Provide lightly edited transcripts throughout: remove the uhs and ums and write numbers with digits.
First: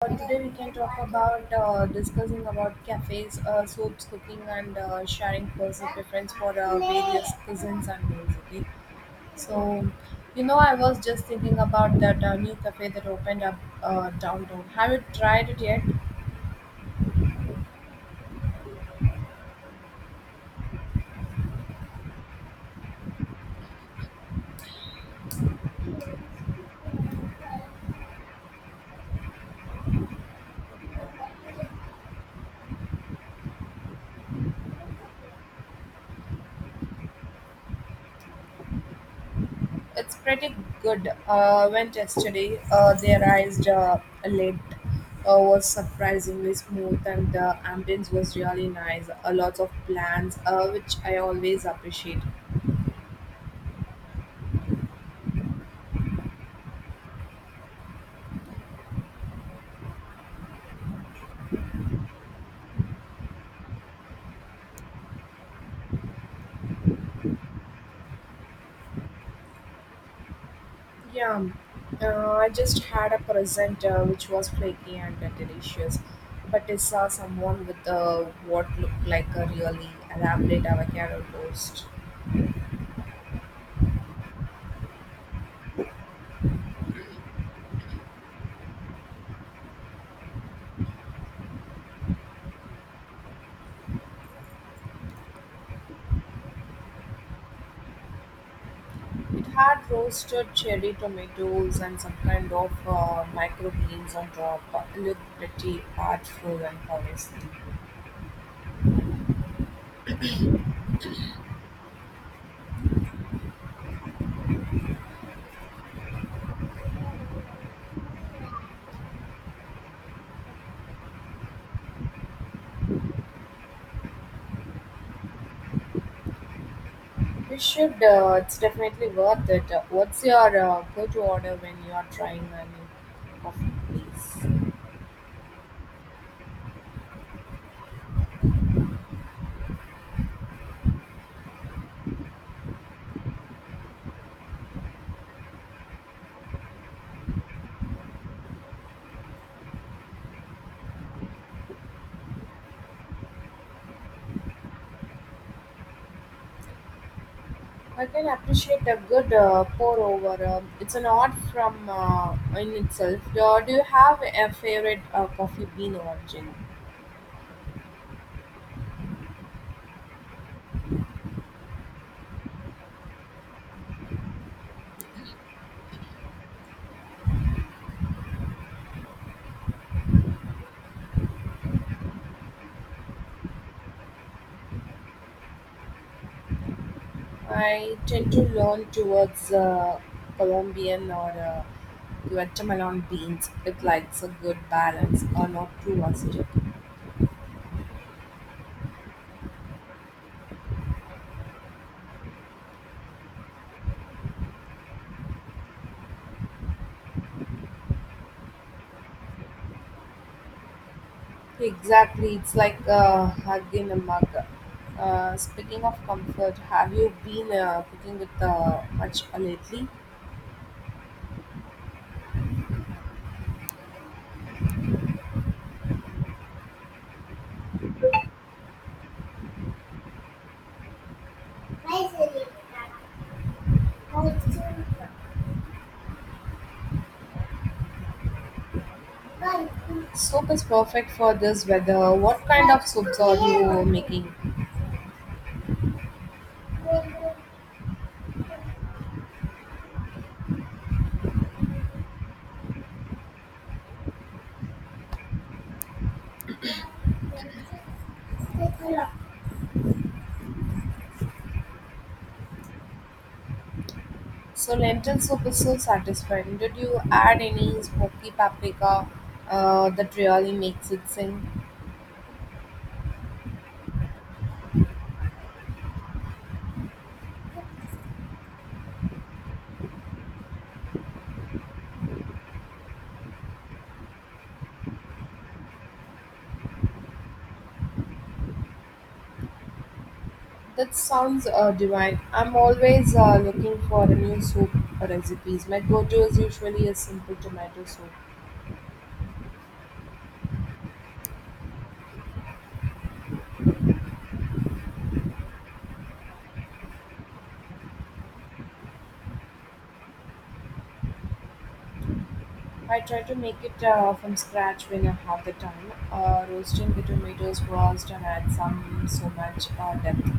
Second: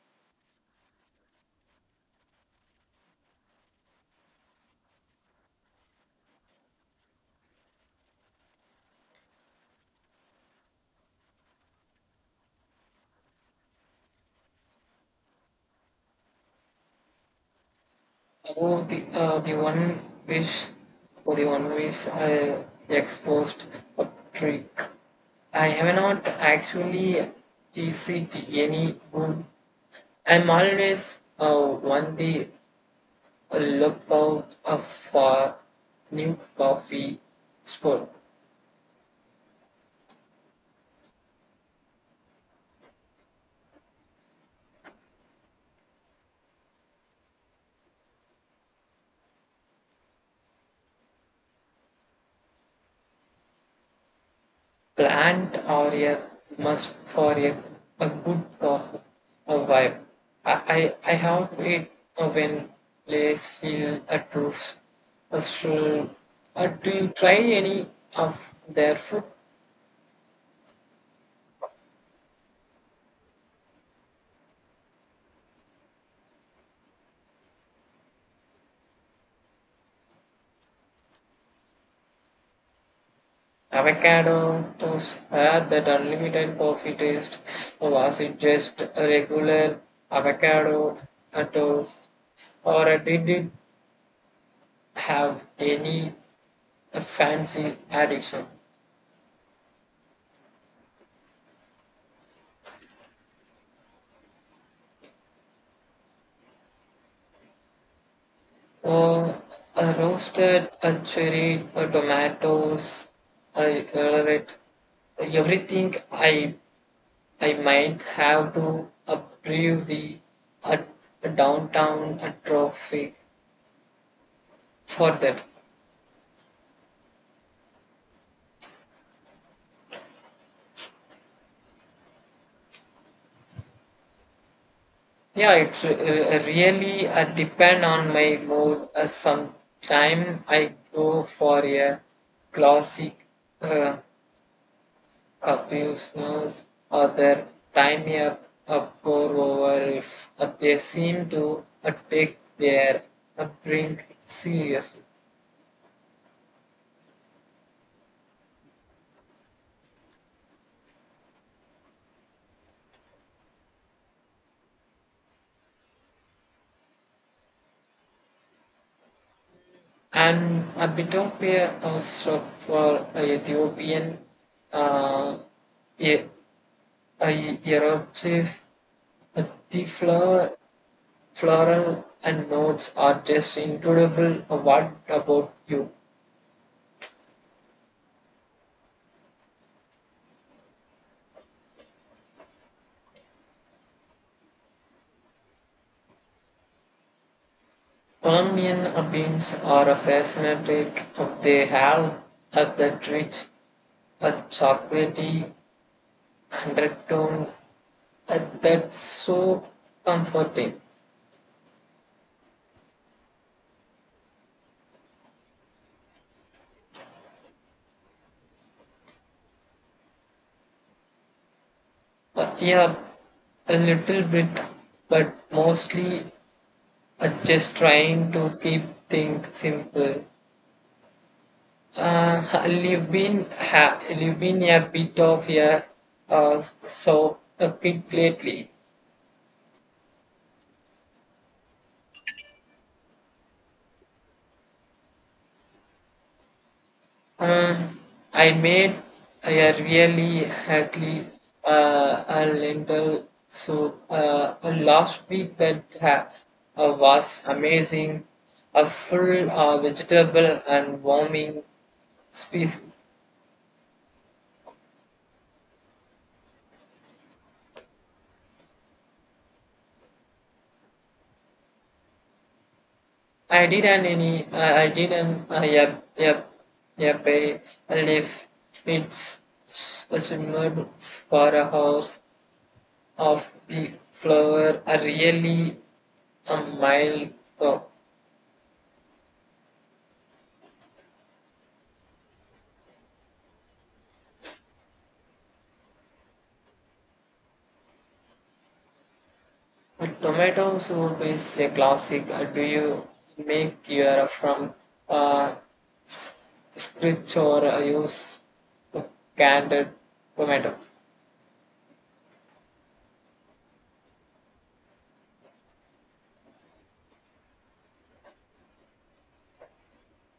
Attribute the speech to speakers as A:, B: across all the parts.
A: Today we can talk about discussing about cafes, soups, cooking, and sharing personal preference for various cuisines and meals. Okay, so I was just thinking about that new cafe that opened up downtown. Have you tried it yet?
B: Oh, the one wish, oh, the one wish I exposed a trick. I have not actually received any good. I'm always on the lookout of for new coffee spot.
A: It's pretty good. Went yesterday. They arrived late. Was surprisingly smooth, and the ambience was really nice. A lot of plants, which I always appreciate.
B: Plant or a must for a good coffee a vibe. I have it when place feel a truth. So, do you try any of their food?
A: Yeah, I just had a present which was flaky and delicious, but I saw someone with what looked like a really elaborate avocado toast.
B: Avocado toast had that unlimited coffee taste, or was it just a regular avocado toast, or did it have any fancy addition?
A: It had roasted cherry tomatoes and some kind of microgreens on top. It looked pretty artful and honest.
B: Or a roasted a cherry, a tomatoes, I tolerate everything. I might have to approve the uh, downtown trophy for that.
A: You should, it's definitely worth it. What's your go to order when you are trying a new coffee place?
B: Yeah, it's really depend on my mood. Sometime I go for a classic. Uh, Abusers or their time up, uproar over if they seem to take their upbringing seriously.
A: I can appreciate a good pour over. It's an art from in itself. Do you have a favorite coffee bean origin?
B: And a bit of a stop for Ethiopian uh, e- a eruptive, uh, the flower, floral and notes are just incredible. What about you?
A: I tend to lean towards Colombian or Guatemalan beans. It likes a good balance, or not too acidic.
B: Colombian beans are fascinating. They have that rich, chocolatey undertone that's so comforting.
A: Exactly, it's like a hug in a mug. Speaking of comfort, have you been cooking with much lately?
B: Yeah, a little bit, but mostly just trying to keep things simple. You've been ha- you've been a bit of a so a pig lately.
A: Soup is perfect for this weather. What kind of soups are you making?
B: Uh, I made a really healthy a lentil soup last week that was amazing, a full vegetable and warming species.
A: So lentil soup is so satisfying. Did you add any smoky paprika that really makes it sing?
B: I didn't any. I didn't. Yep. Yep. Yep. I live. It's simmered for a house of the flower. A really a mild. uh,
A: That sounds divine. I'm always looking for a new soup recipes. My go-to is usually a simple tomato soup.
B: A tomato soup is a classic. Do you make your from uh, s- scratch or use a canned tomato?
A: I try to make it from scratch when I have the time. Roasting the tomatoes first and add some so much depth.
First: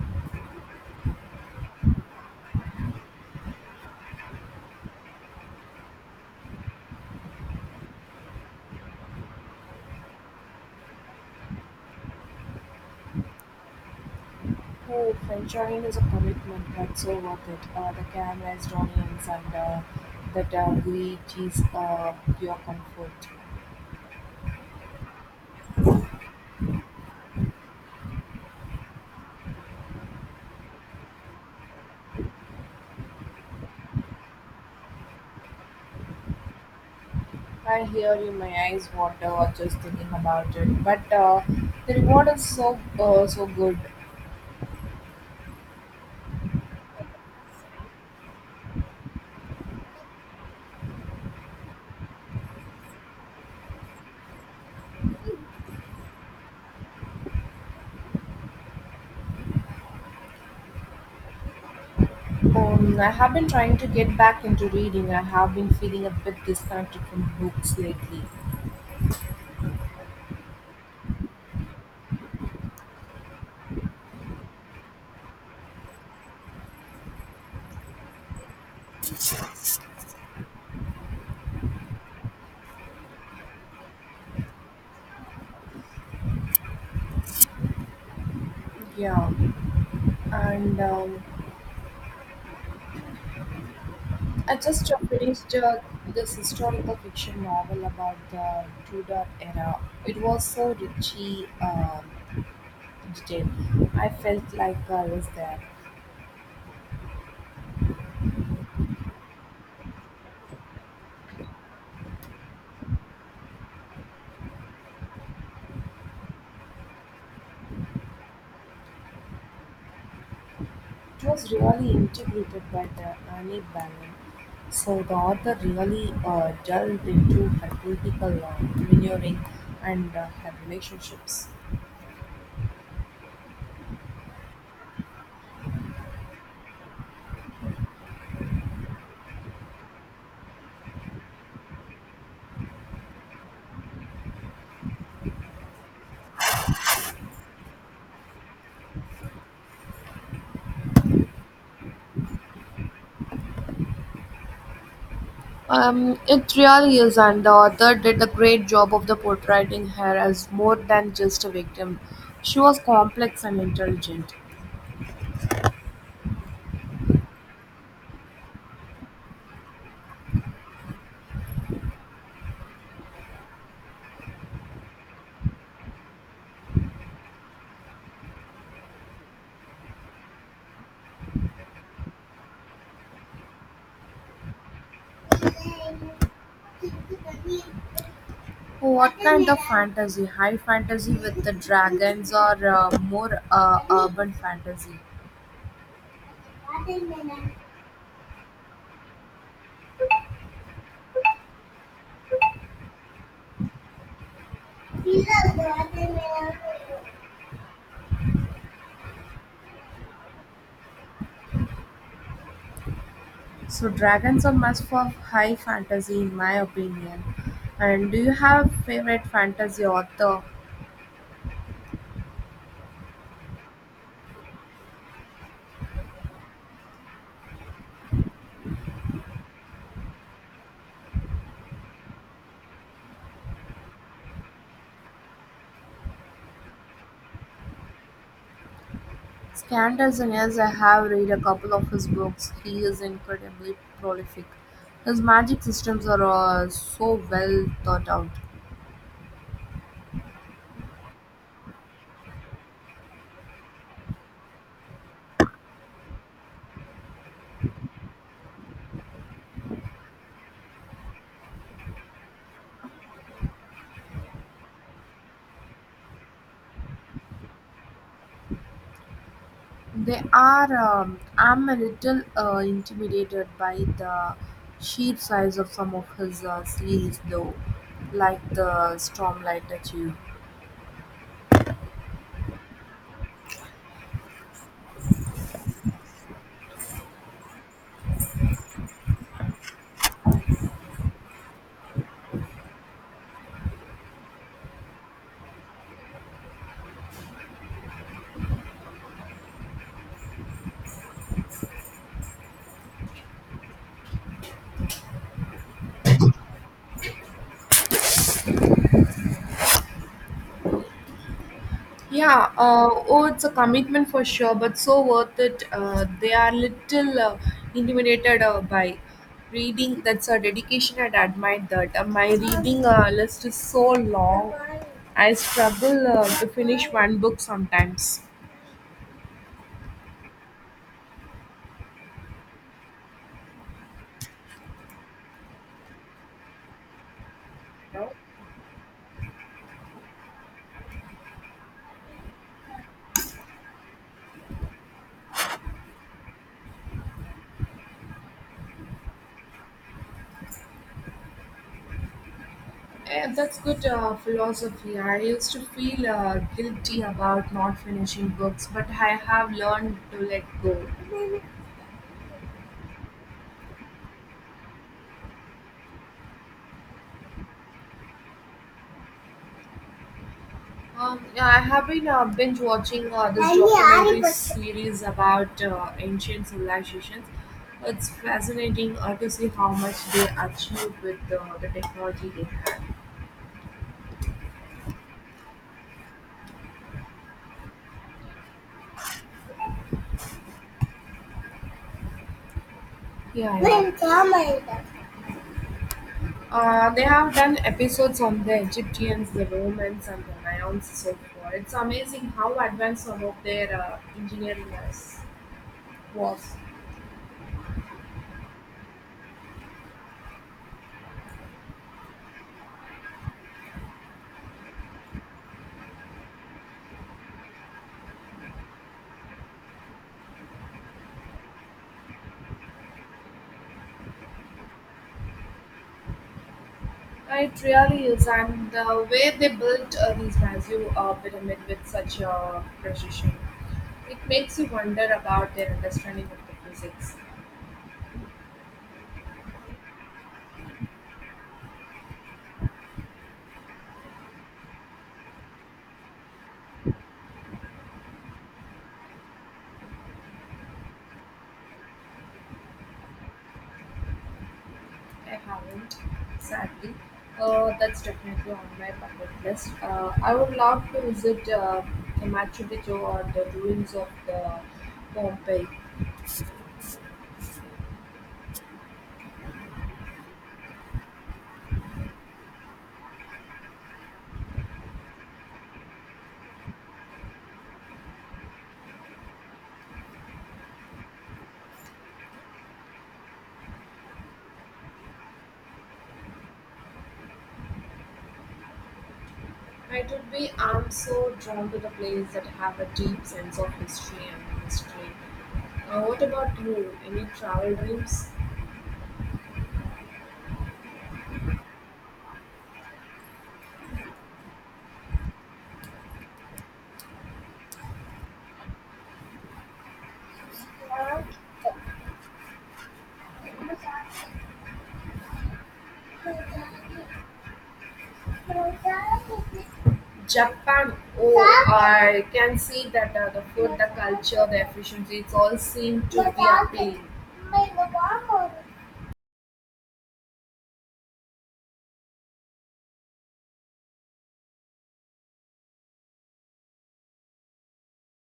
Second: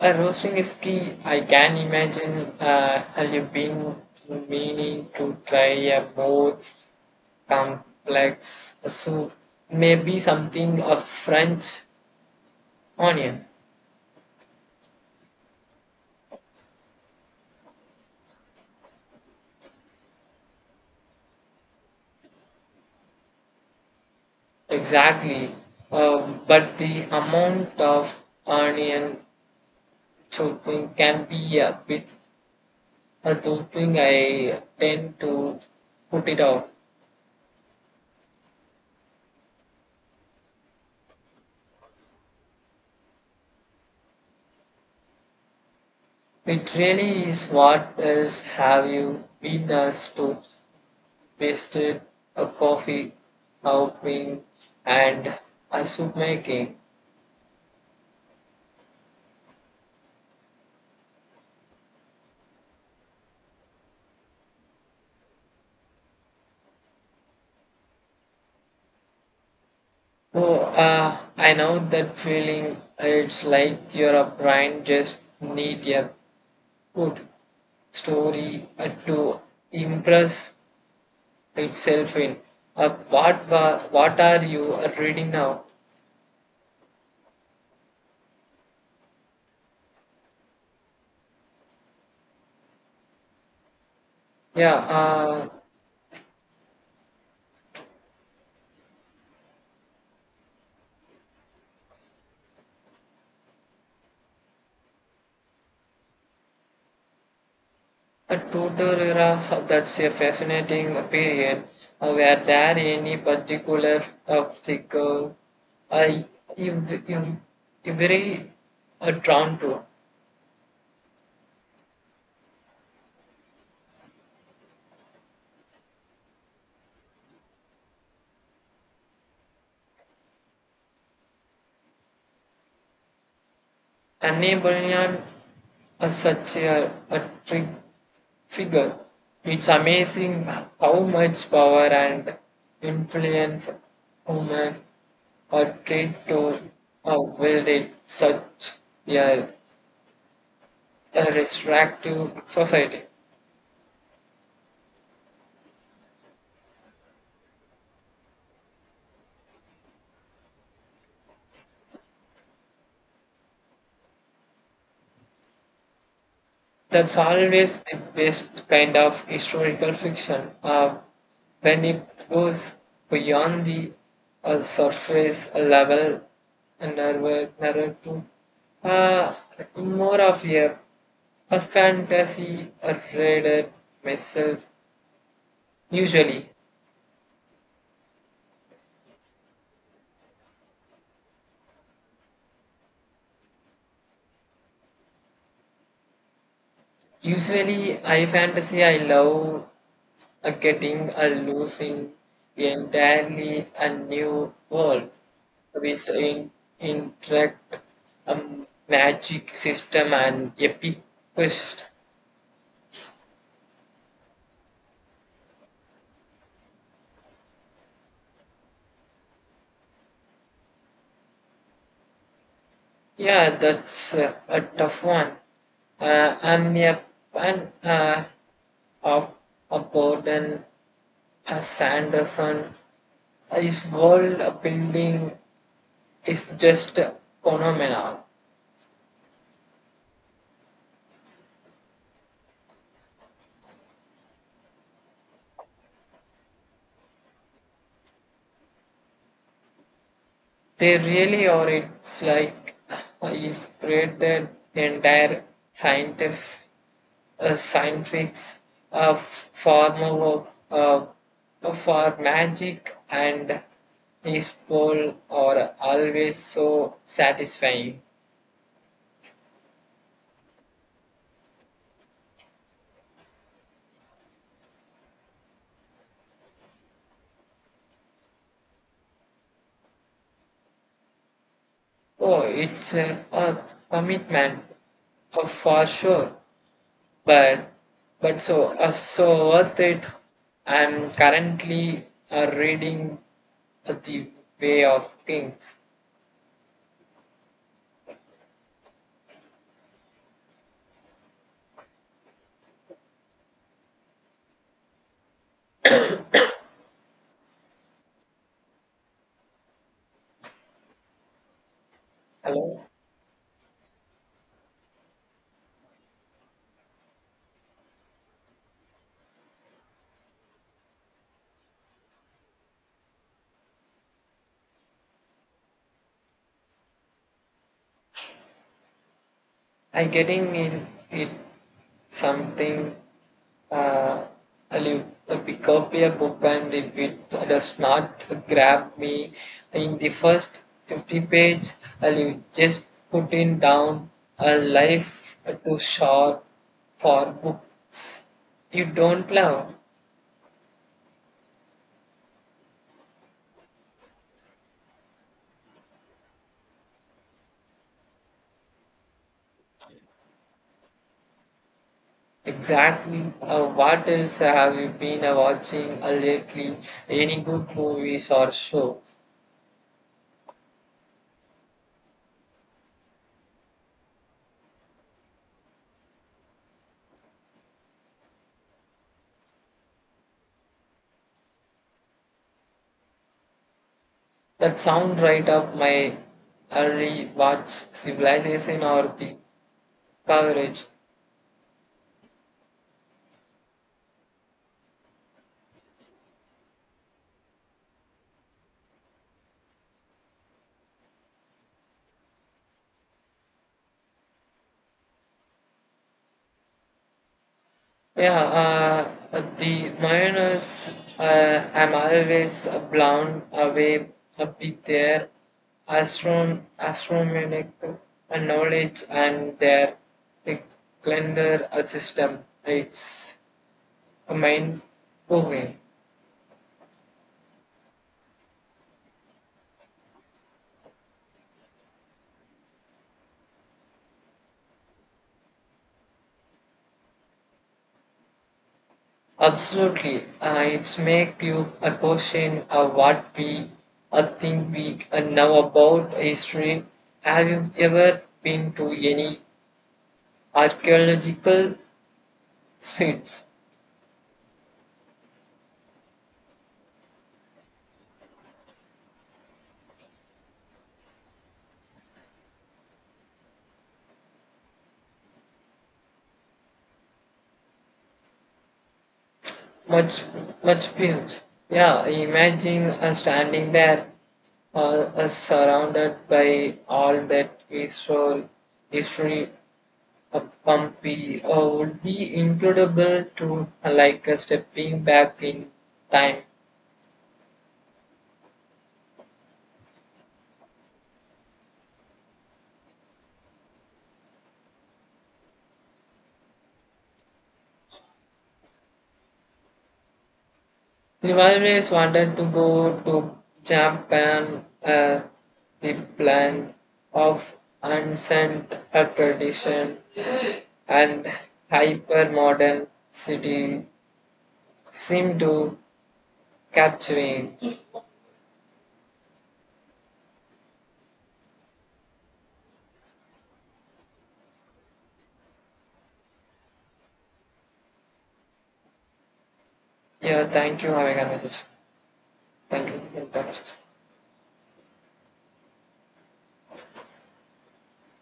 B: Roasting is key. I can imagine. Have you been meaning to try a more complex soup? Maybe something of French onion.
A: Hey, filtering is a commitment, but so worth it. The camera onions and that glitch is your comfort.
B: Exactly. But the amount of onion choking can be a bit a dull thing I tend to put it out.
A: I hear you, my eyes water just thinking about it. But the reward is so so good.
B: It really is what else have you been as to wasted a coffee outing and a soup making?
A: I have been trying to get back into reading. I have been feeling a bit disconnected from books lately.
B: Oh, I know that feeling. It's like your brain just need a good story to impress itself in. What are you reading now?
A: Yeah, and I
B: Yeah,
A: just finished this historical fiction novel about the Tudor era. It was so richly detailed. I felt like I was there.
B: a Tudor era, that's a fascinating period. Were there any particular figure uh, you, you, you very drawn to?
A: It was really integrated by the Annie Bannon. So the author really delved into her political maneuvering and her relationships.
B: Anne Boleyn is such a trick figure. It's amazing how much power and influence women are tried to wield in such a, a restrictive society.
A: It really is, and the author did a great job of the portraying her as more than just a victim. She was complex and intelligent.
B: That's always the best kind of historical fiction when it goes beyond the surface level narrative, uh, more of a fantasy a reader myself usually
A: What kind of fantasy? High fantasy with the dragons, or more urban fantasy?
B: usually I fantasy I love getting a loose in entirely a new world with in, interact magic system and epic quest.
A: So dragons are must for high fantasy in my opinion. And do you have favorite fantasy author?
B: Yeah, that's a tough one. I'm a fan of, of Gordon Sanderson. His world building is just phenomenal.
A: Scandals and yes, I have read a couple of his books. He is incredibly prolific. His magic systems are so well thought out.
B: They really are. It's like he's created entire scientific, scientific form of for magic, and his poll are always so satisfying.
A: They are. I'm a little intimidated by the sheer size of some of his series, though, like the Stormlight Achieve.
B: Oh, it's a commitment for sure. But so so worth it. I'm currently reading The Way of Kings.
A: Yeah,
B: Hello,
A: oh, it's a commitment for sure, but so worth it. They are little intimidated by reading. That's a dedication, and I admire that. My reading list is so long, I struggle to finish one book sometimes.
B: I getting in it something. Uh, I'll pick up a book and if it does not grab me in the first 50-page, I'll just put it down. A life too short for books you don't love.
A: Eh, that's good philosophy. I used to feel guilty about not finishing books, but I have learned to let go.
B: Exactly. What else have you been watching lately? Any good movies or show
A: Yeah, I have been binge watching this documentary series about ancient civilizations. It's fascinating to see how much they achieved with the technology they had.
B: that sound right up my early watch? Civilization or the coverage?
A: Yeah, yeah. They have done episodes on the Egyptians, the Romans, and the Mayans so far. It's amazing how advanced some of their engineering was.
B: Yeah, the Mayonnaise. I'm always blown away a bit there. Astronomical knowledge and their uh, calendar system. It's mind-boggling.
A: It really is, and the way they built these massive pyramid with such precision, it makes you wonder about their understanding of the physics.
B: Absolutely, it's make you a question of what we think we know about history. Have you ever been to any archaeological sites?
A: I haven't, sadly. That's definitely on my bucket list. I would love to visit the Machu Picchu or the ruins of the Pompeii.
B: Much, much huge. Yeah, imagine standing there, surrounded by all that history, Pumpy would be incredible to like stepping back in time.
A: It would be. I'm so drawn to the place that have a deep sense of history and mystery. What about you? Any travel dreams?
B: I always wanted to go to Japan, the land of ancient tradition and hyper modern city seem to capturing.
A: Japan, oh, I can see that the food, the culture, the efficiency, it's all seem to be appealing.
B: Yeah, thank you. Have a conversation. Thank you. Thank you.